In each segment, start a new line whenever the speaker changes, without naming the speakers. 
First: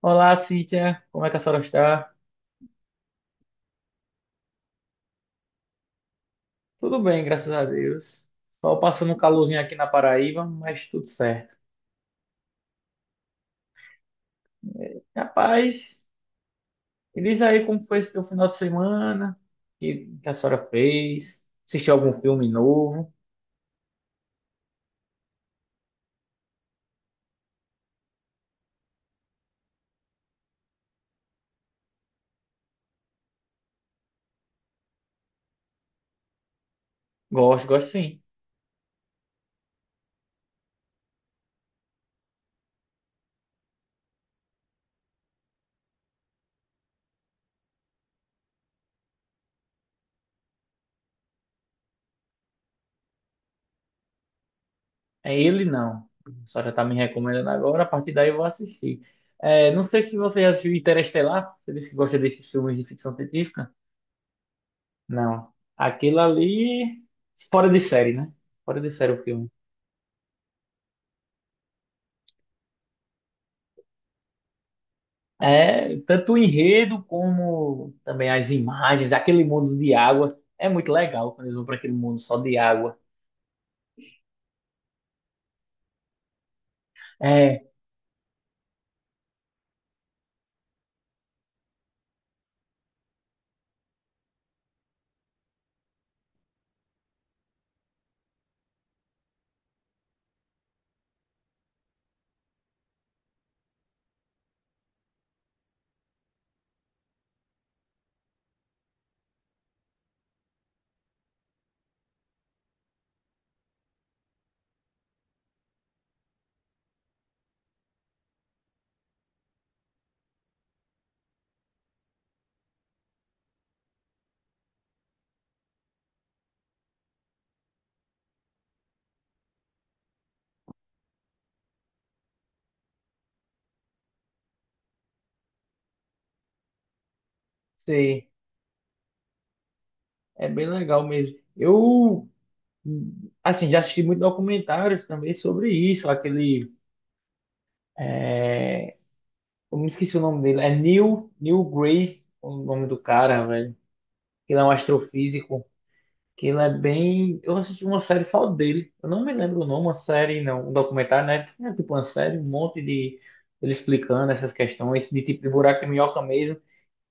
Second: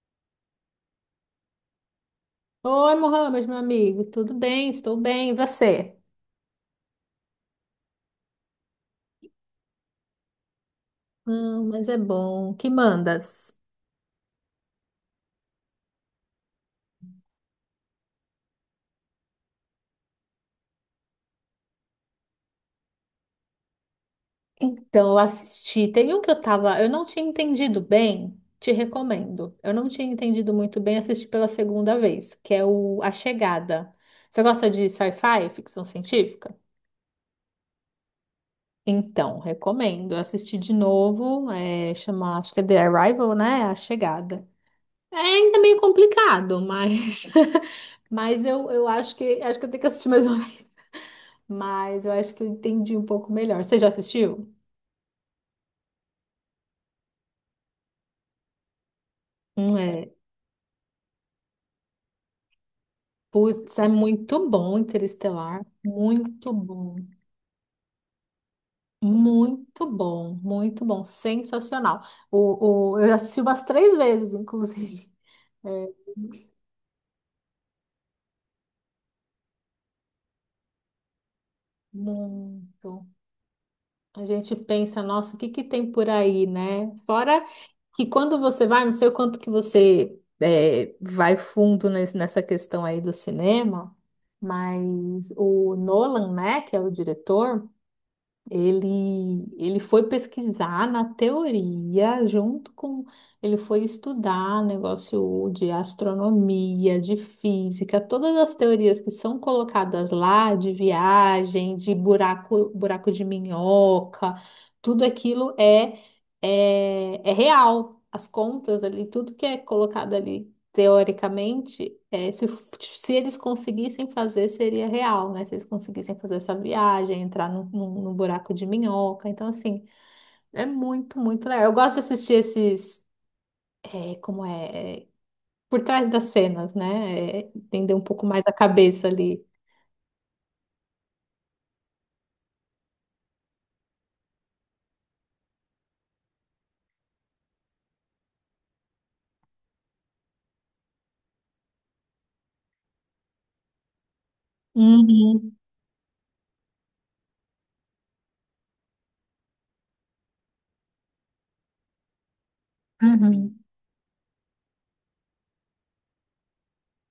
Olá, Cíntia. Como é que a senhora está?
Oi, Mohamed, meu amigo, tudo bem? Estou bem, e você?
Tudo bem, graças a Deus. Só passando um calorzinho aqui na Paraíba, mas tudo certo.
Ah, mas é bom. Que mandas?
Rapaz, me diz aí como foi esse teu final de semana, que a senhora fez, assistiu algum filme novo?
Então, eu assisti. Tem um que eu tava, eu não tinha entendido bem, te recomendo. Eu não tinha entendido muito bem, assisti pela segunda vez, que é o A Chegada. Você gosta de sci-fi, ficção científica?
Gosto, gosto sim.
Então, recomendo. Eu assisti de novo, é, chama, acho que é The Arrival, né? A Chegada. É ainda meio complicado, mas mas eu acho que eu tenho que assistir mais uma mas eu acho que eu entendi um pouco melhor. Você já assistiu?
É ele não. A senhora está me recomendando agora, a partir daí eu vou assistir. É, não sei
É.
se você já viu Interestelar, você disse que gosta desses filmes de ficção científica?
Putz, é muito bom
Não.
Interestelar.
Aquilo
Muito bom.
ali, fora de série, né? Fora de série o filme.
Muito bom. Muito bom. Sensacional. Eu assisti umas três vezes, inclusive.
É,
É,
tanto o enredo como também as imagens, aquele mundo de água. É muito legal quando eles vão para aquele mundo só de água.
muito. A gente pensa, nossa, o que que tem por aí, né? Fora
É,
que quando você vai, não sei o quanto que vai fundo nessa questão aí do cinema, mas o Nolan, né, que é o diretor. Ele foi pesquisar na teoria, junto com. Ele foi estudar negócio de astronomia, de física, todas as teorias que são colocadas lá, de viagem, de buraco, buraco de minhoca, tudo aquilo é real. As contas ali, tudo que é colocado ali teoricamente, se eles conseguissem fazer, seria real, né? Se eles conseguissem fazer essa viagem, entrar num buraco de minhoca. Então, assim, é muito, muito legal. Eu gosto de assistir esses, é, como é, é, por trás das cenas, né? É, entender um pouco
sei,
mais a cabeça ali.
é bem legal mesmo. Eu, assim, já assisti muitos documentários também sobre isso. Aquele, é, eu me esqueci o nome dele, é Neil, Neil Gray, o nome do cara, velho. Que ele é um
Uhum,
astrofísico. Que ele é bem. Eu assisti uma série só dele. Eu não me lembro o nome, uma série, não. Um documentário, né? Tinha tipo uma série, um monte de.
uhum,
Ele explicando essas questões, de tipo de buraco e minhoca mesmo.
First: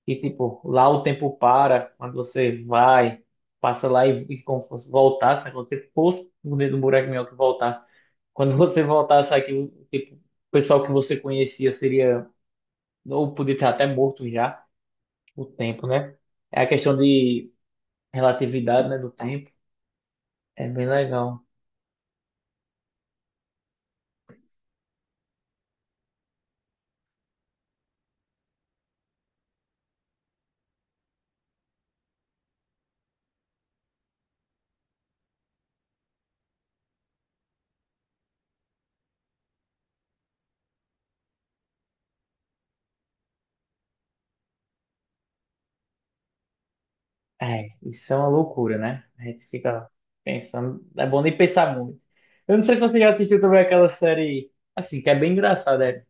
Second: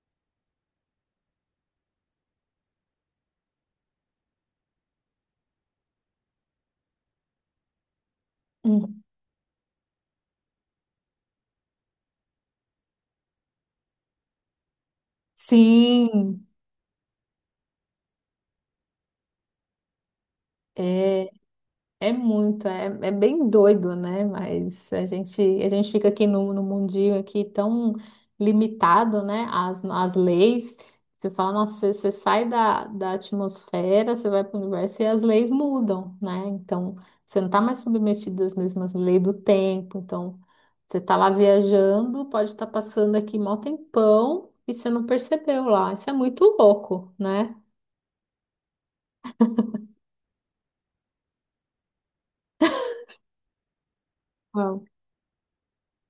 E tipo, lá o tempo para, quando você vai, passa lá e como se fosse voltasse, né? Quando você fosse dentro do buraco e minhoca e voltasse. Quando você
uhum.
voltasse aqui, o- tipo, o pessoal que você conhecia seria. Ou podia estar até morto já, o tempo, né?
Sim,
É a questão de relatividade, né? Do tempo. É bem
é.
legal.
É muito, é bem doido, né? Mas a gente fica aqui no mundinho aqui tão limitado, né? As leis. Você fala, nossa, você sai da atmosfera, você vai para o universo e as leis mudam, né? Então, você não está mais submetido às mesmas leis do tempo. Então, você está lá viajando, pode estar passando aqui mó tempão e você não percebeu lá. Isso é muito louco, né?
É, isso é uma loucura, né? A gente fica pensando. É bom nem pensar muito. Eu não sei se você já assistiu também aquela série, assim, que é bem engraçada, é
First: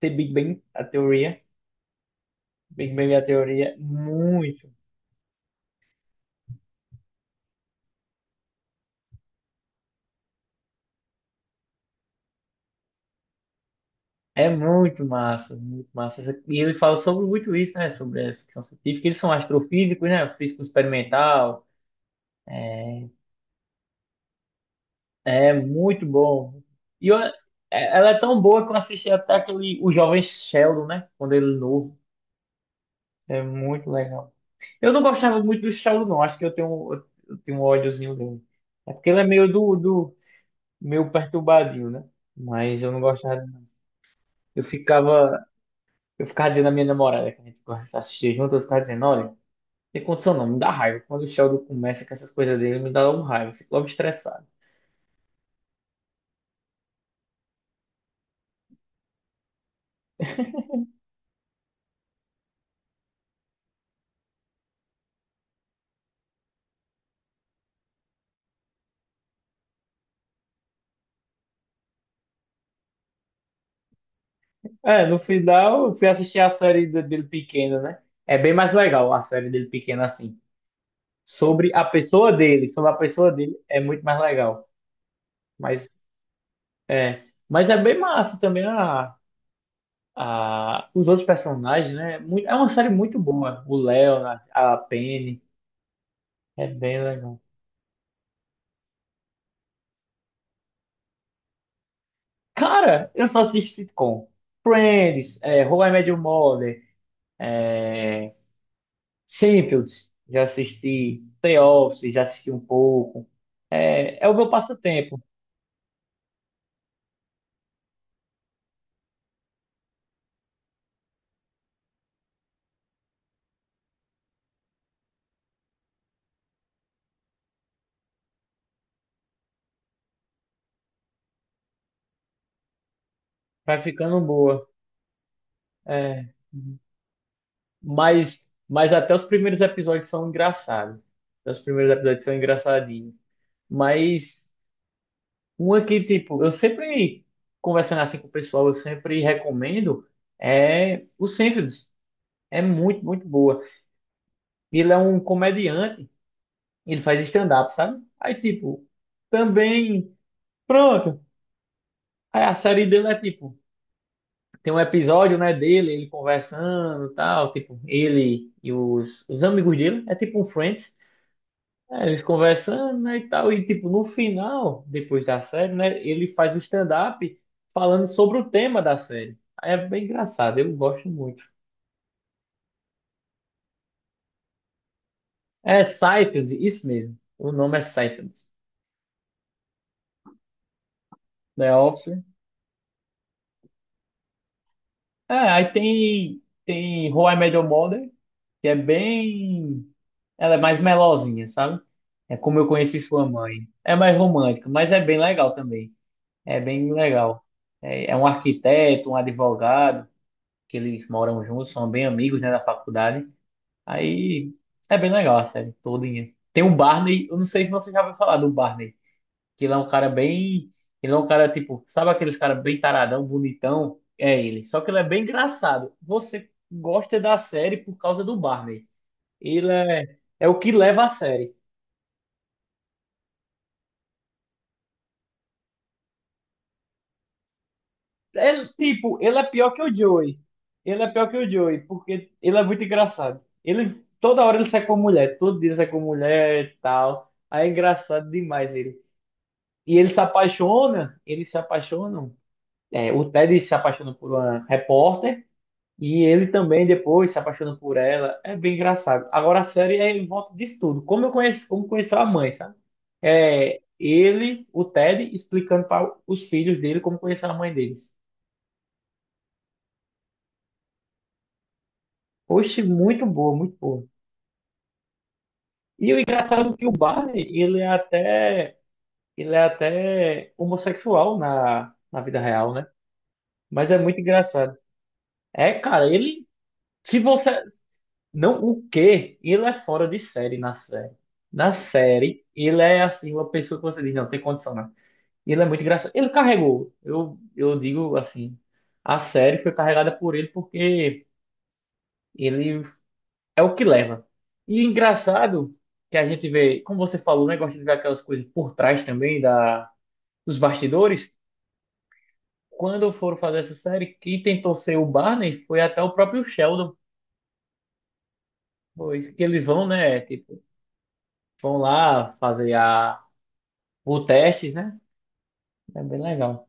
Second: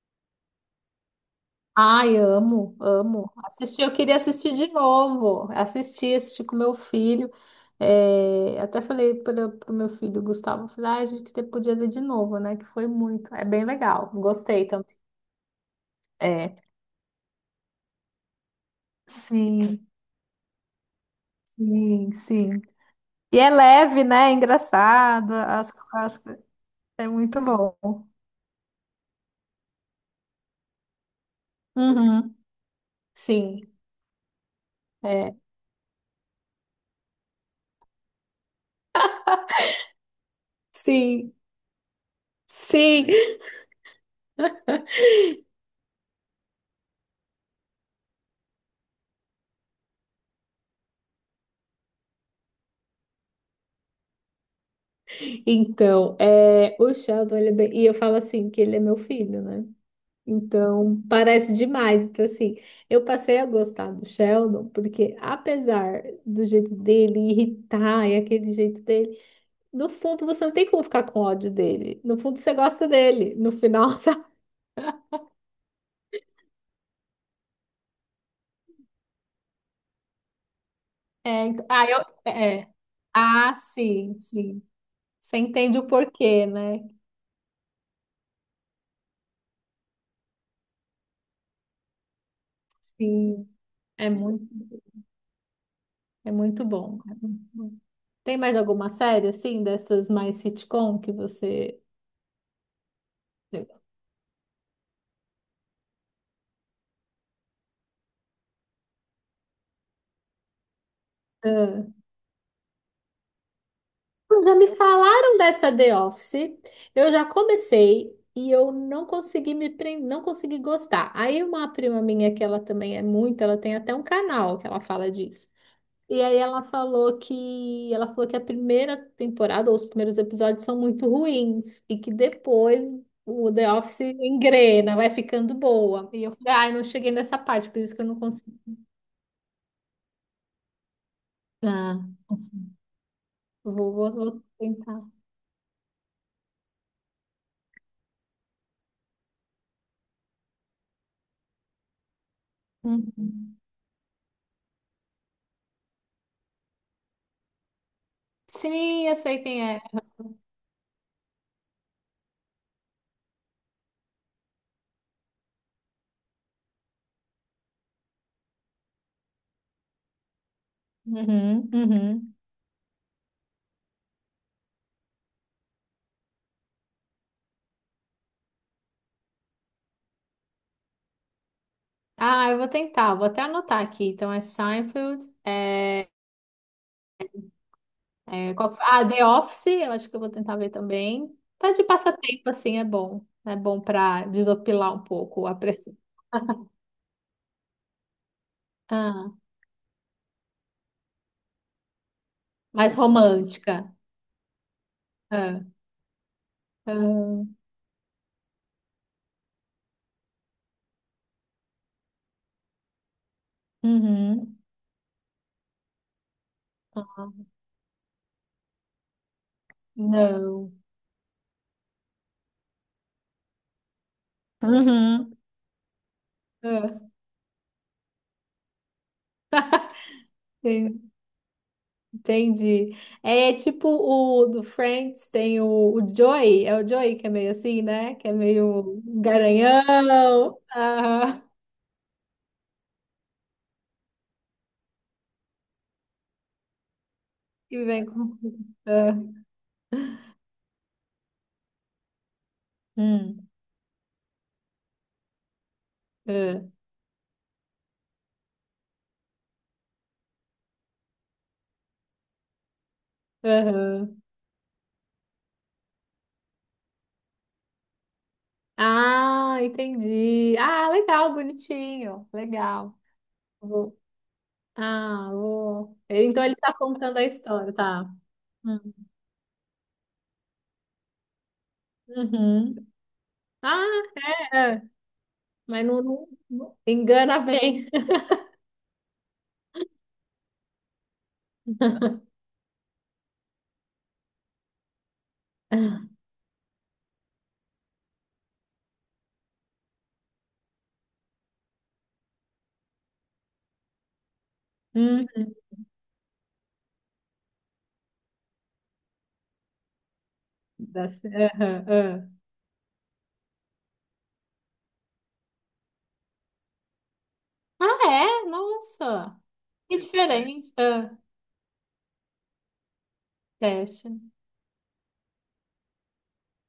The Big Bang, a teoria.
Ai, amo,
Big Bang, a
amo.
teoria,
Assisti, eu queria assistir de
muito.
novo. Assisti, assisti com meu filho. É, até falei para o meu filho Gustavo, falei, ai, a gente que podia ver de novo, né? Que foi muito. É bem legal.
É
Gostei também.
muito massa, muito massa.
É.
E ele fala sobre muito isso, né? Sobre a ficção científica. Eles são
Sim,
astrofísicos, né? Físico experimental.
sim, sim.
É,
E é leve, né? É engraçado.
é
As,
muito
as-
bom. E
é
eu- é-
muito bom.
ela é tão boa que eu assisti até aquele, o Jovem Sheldon, né? Quando ele é novo.
Uhum,
É
sim,
muito legal. Eu não
é.
gostava muito do Saulo, não. Acho que eu tenho um ódiozinho dele. É porque ele é meio do meio
Sim,
perturbadinho, né? Mas eu não
sim.
gostava. Eu ficava, eu ficava dizendo à minha namorada que a gente gosta de assistir junto, eu ficava dizendo, olha, não tem condição não, me dá raiva. Quando o Sheldon começa com essas coisas dele, me dá um raiva, eu fico logo estressado.
Então, é, o Sheldon, ele é bem- e eu falo assim que ele é meu filho, né? Então, parece demais. Então, assim, eu passei a gostar do Sheldon, porque apesar do jeito dele irritar e aquele jeito dele, no fundo você não tem como ficar com ódio dele. No fundo você gosta dele. No final, sabe?
É, no final eu fui assistir a série de- dele pequeno, né? É bem mais legal a série dele pequeno assim.
É, então-
Sobre a
ah, eu,
pessoa
é.
dele, sobre a pessoa
Ah,
dele é muito
sim,
mais
sim.
legal.
Você entende o
Mas
porquê, né?
é, mas é bem massa também os outros personagens, né? Muito- É uma série muito
Sim,
boa. O
é
Leonard,
muito,
a Penny,
é muito
é
bom.
bem
É
legal.
muito bom. Tem mais alguma série, assim, dessas mais sitcom que você...
Cara, eu só assisto sitcom. Friends, How I Met Your Mother, é, Seinfeld, já assisti. The
Ah.
Office, já assisti um pouco. É, é o meu
Já me
passatempo.
falaram dessa The Office, eu já comecei e eu não consegui me prender, não consegui gostar. Aí uma prima minha, que ela também é muito, ela tem até um canal que ela fala disso. E aí ela falou que a primeira temporada ou os primeiros episódios são muito ruins e que depois o The
Vai
Office
ficando boa.
engrena, vai ficando boa. E eu
É,
falei, ai, não cheguei nessa parte, por isso que eu não
mas,
consigo.
mas até os primeiros episódios são engraçados. Até os primeiros
Ah,
episódios são
assim,
engraçadinhos.
vou
Mas.
tentar.
Uma que, tipo, eu sempre, conversando assim com o pessoal, eu sempre recomendo é o Seinfeld. É muito, muito
Uhum.
boa. Ele é um comediante, ele faz stand-up, sabe? Aí, tipo,
Sim, eu sei quem é.
também, pronto. Aí a série dele é, tipo, tem um episódio, né, dele, ele conversando e tal, tipo, ele e os amigos dele, é tipo um Friends.
Uhum,
É, eles
uhum.
conversando, né, e tal, e tipo, no final, depois da série, né, ele faz o stand-up falando sobre o tema da série. Aí é bem engraçado, eu gosto muito.
Ah, eu vou tentar, vou até anotar aqui. Então é Seinfeld,
É
é,
Seinfeld, isso mesmo. O nome é Seinfeld.
é, qual que foi? Ah, The Office, eu acho que eu vou tentar ver também.
The
Tá de
Office.
passatempo, assim, é bom. É bom para desopilar um
É,
pouco a
aí
pressão.
tem, tem How I Met Your Mother, que é
Ah,
bem... Ela é mais melosinha, sabe? É como eu
mais
conheci sua mãe.
romântica.
É mais romântica, mas é bem legal
Ah,
também. É bem
ah,
legal. É, é um arquiteto, um advogado, que eles moram juntos, são bem amigos, né, da faculdade. Aí
uhum.
é bem legal a série todinha. Tem o
Ah,
Barney, eu não sei se você já ouviu falar do Barney, que ele é um cara bem,
não.
ele é um cara tipo, sabe aqueles cara bem taradão, bonitão? É ele, só que ele é bem
Uhum.
engraçado. Você
Ah,
gosta da série por causa do Barney. Ele é, é o que leva a série.
entendi. É é tipo o do Friends, tem o Joey, é o Joey que é meio assim, né? Que é
Ele,
meio
tipo, ele é pior que o Joey.
garanhão,
Ele é pior que
aham,
o Joey, porque ele é muito engraçado. Ele, toda hora ele sai com mulher, todo dia ele sai com mulher e tal. Aí é
e vem
engraçado
com.
demais ele.
Ah,
E ele se apaixona, eles se apaixonam. É, o
hum,
Ted se apaixona por uma repórter e ele
ah,
também depois se apaixona por ela. É bem engraçado. Agora a série é em volta disso tudo. Como eu conheço, como conheceu a mãe, sabe? É
aham.
ele, o Ted, explicando para os filhos dele como conheceu a mãe deles.
Ah, entendi. Ah, legal, bonitinho,
Oxe,
legal.
muito boa, muito
Vou-
boa.
ah, vou.
E o
Então ele tá
engraçado é que o
contando a
Barney,
história, tá? Hum.
ele é até homossexual na vida real,
Uhum.
né?
Ah,
Mas é muito
é,
engraçado.
é.
É,
Mas não,
cara, ele, se
engana
você,
bem.
não, o quê? Ele é fora de série na série. Na série, ele é assim, uma pessoa que você diz, não, tem condição, não. Ele é muito engraçado. Ele carregou, eu digo assim, a série foi carregada por ele porque ele é o que leva. E
Uhum.
engraçado que a gente vê, como você falou, né, gosta de ver aquelas coisas por trás também da, dos
Da
bastidores.
cer- aham, aham.
Quando foram fazer essa série, quem tentou ser o Barney foi até o próprio Sheldon.
Ah, é?
Foi
Nossa!
que eles vão,
Que
né, tipo,
diferente. Ah,
vão lá fazer a,
teste.
o testes, né? É bem legal.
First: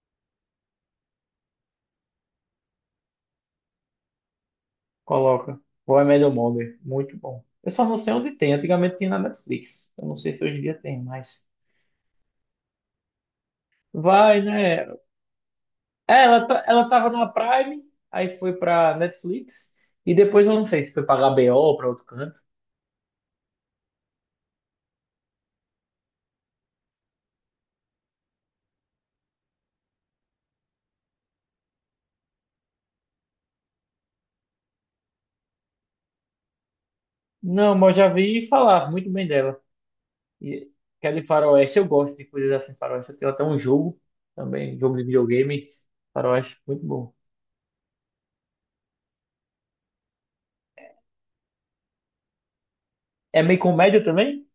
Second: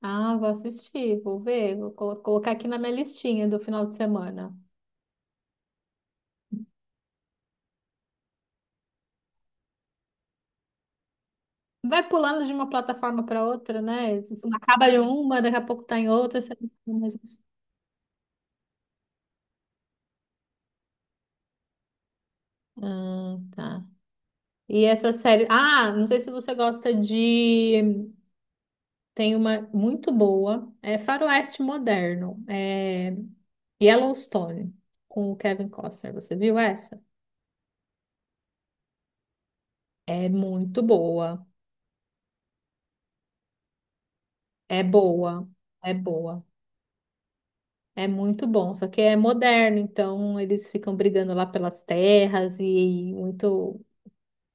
Ah, vou assistir, vou ver, colocar aqui na minha listinha do final de semana.
Coloca. How I Met Mother. Muito bom. Eu só não sei onde tem. Antigamente tinha na Netflix. Eu não sei se hoje em dia tem, mas...
Vai pulando de uma plataforma para outra, né? Você
Vai, né?
acaba em uma, daqui a pouco tá em
É,
outra,
ela,
você
ta-
não
ela
sabe
tava na
mais.
Prime, aí foi pra Netflix, e depois eu não sei se foi pra HBO ou pra outro canto.
Ah, tá. E essa série. Ah, não sei se você gosta de. Tem uma muito boa. É Faroeste Moderno. É Yellowstone, com o Kevin Costner. Você viu essa?
Não, mas eu já vi falar muito bem dela.
É
E
muito
que é de
boa.
faroeste, eu gosto de coisas assim, faroeste. Eu tenho até um jogo também,
É
jogo de
boa.
videogame,
É boa.
faroeste, muito bom.
É muito bom. Só que é moderno, então eles ficam brigando lá pelas terras e
É meio
muito.
comédia também?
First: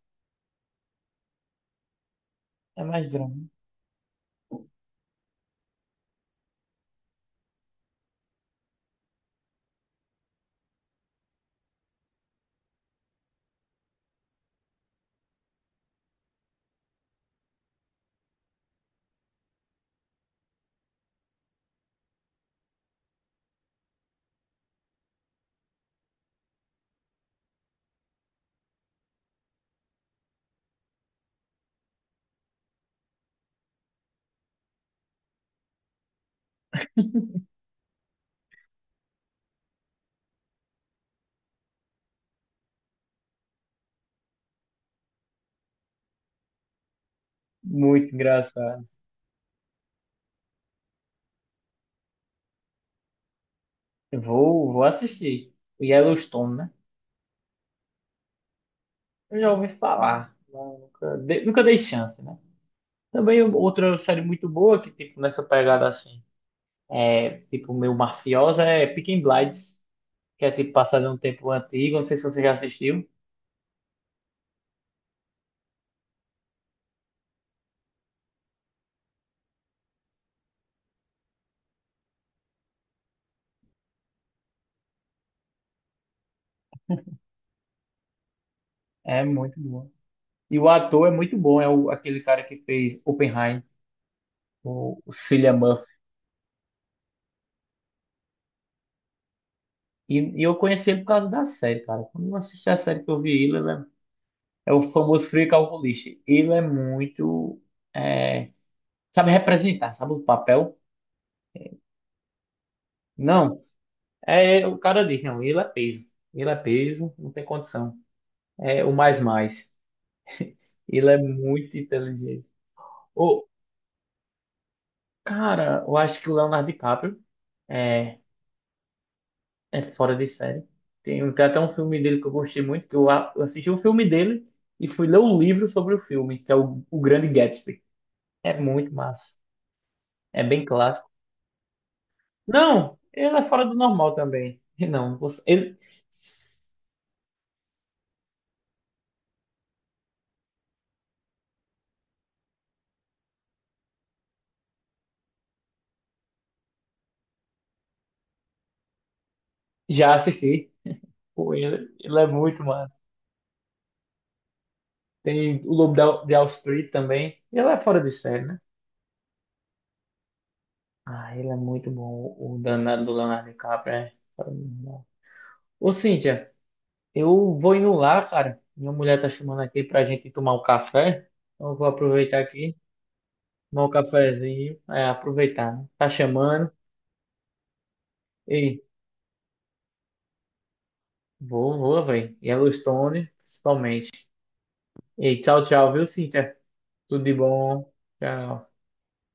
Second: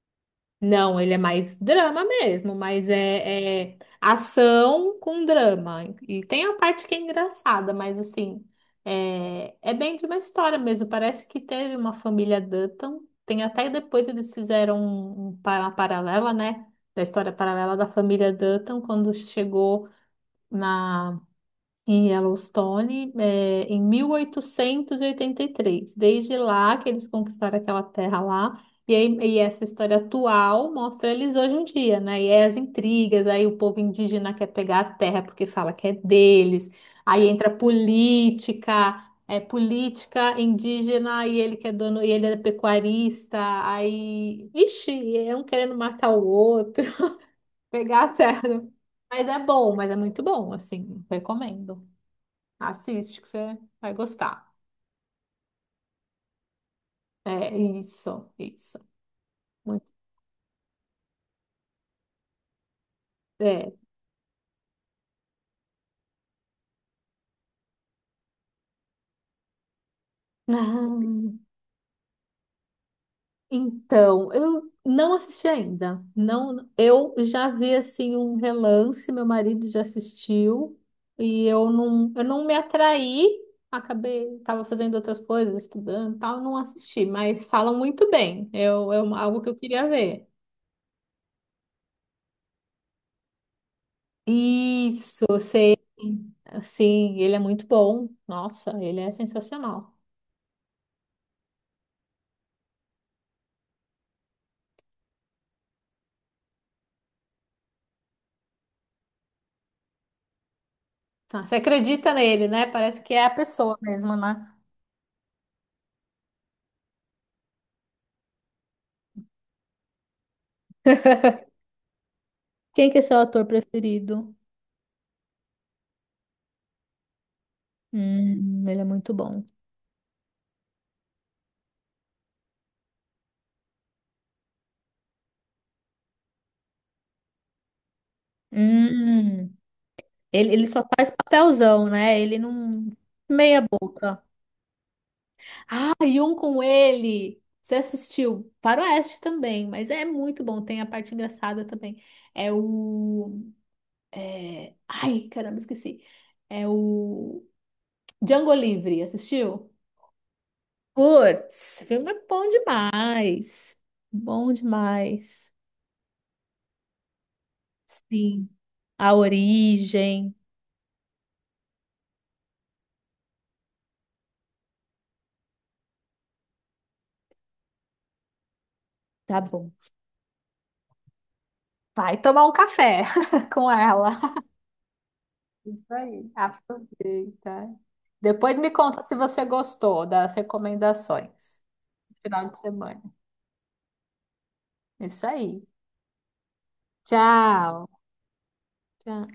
Não, ele é mais drama mesmo,
É
mas
mais drama.
é ação com drama. E tem a parte que é engraçada, mas assim, é, é bem de uma história mesmo. Parece que teve uma família Dutton. Tem até depois eles fizeram uma paralela, né? Da história paralela da família Dutton, quando chegou na em Yellowstone, eh, em 1883. Desde lá que eles conquistaram aquela terra lá. E, aí- e essa história atual mostra eles hoje em dia, né? E aí as intrigas, aí o povo indígena quer pegar a terra porque fala que é deles. Aí entra política, é política indígena e ele que é dono, e ele é pecuarista. Aí, vixe, é um querendo matar o outro, pegar a
Muito
terra.
engraçado.
Mas é bom, mas é muito bom, assim, recomendo. Assiste que você vai gostar.
Vou, vou assistir. O Yellowstone, né?
É isso, isso.
Eu já ouvi
Muito,
falar, mas nunca, dei- nunca dei chance, né? Também
é.
outra série muito boa que, tipo, nessa pegada assim. É, tipo, meu mafiosa, é Peaky Blinders, que é tipo
Ah,
passado em um tempo antigo, não sei se você já assistiu.
então, eu não assisti ainda. Não, eu já vi assim um relance, meu marido já assistiu e eu não me atraí. Acabei, estava fazendo outras coisas, estudando, e tal, não assisti, mas falam muito bem. Eu, é uma-
É
algo que eu
muito
queria
bom.
ver.
E o ator é muito bom, é o, aquele cara que fez Oppenheim, o
Isso,
Cillian Murphy.
sim, ele é muito bom. Nossa, ele é sensacional.
E eu conheci ele por causa da série, cara. Quando eu assisti a série que eu vi ele, ele é, é o famoso frio calculista. Ele é muito. É, sabe representar, sabe o papel?
Tá, você acredita nele, né? Parece que é a
Não,
pessoa mesmo, né?
é o cara diz, não, ele é peso. Ele é peso, não tem condição. É o mais mais. Ele é muito inteligente.
Quem que é seu
Ô,
ator preferido?
cara, eu acho que o Leonardo DiCaprio é,
Ele é muito bom.
é fora de série. Tem, tem até um filme dele que eu gostei muito, que eu a- eu assisti o filme dele e fui ler o livro sobre o filme, que é o Grande Gatsby. É muito massa.
Hum,
É bem
ele só
clássico.
faz papelzão, né? Ele não...
Não, ele é
Meia
fora do normal
boca.
também. E não, você- ele
Ah, e um com ele! Você assistiu? Faroeste também, mas é muito bom. Tem a parte engraçada também. É o... é, ai, caramba, esqueci. É o... Django Livre, assistiu?
já assisti. Pô,
Putz,
ele,
filme
ele
é
é
bom
muito massa.
demais. Bom demais.
Tem o Lobo da- de Wall Street também. Ele é fora de série,
Sim.
né?
A origem.
Ah, ele é muito bom. O danado do Leonardo DiCaprio é fora do normal. Ô, Cíntia. Eu vou indo lá, cara. Minha mulher tá
Tá
chamando
bom.
aqui pra gente tomar um café. Então eu vou
Vai
aproveitar
tomar um
aqui,
café com
tomar um
ela.
cafezinho. É, aproveitar, né?
Isso
Tá
aí.
chamando.
Aproveita. Depois me
E
conta se você gostou das recomendações.
Vou, velho.
Final de semana.
Yellowstone, principalmente.
Isso
E tchau,
aí.
tchau, viu, Cíntia? Tudo de
Tchau.
bom. Tchau.
Tchau.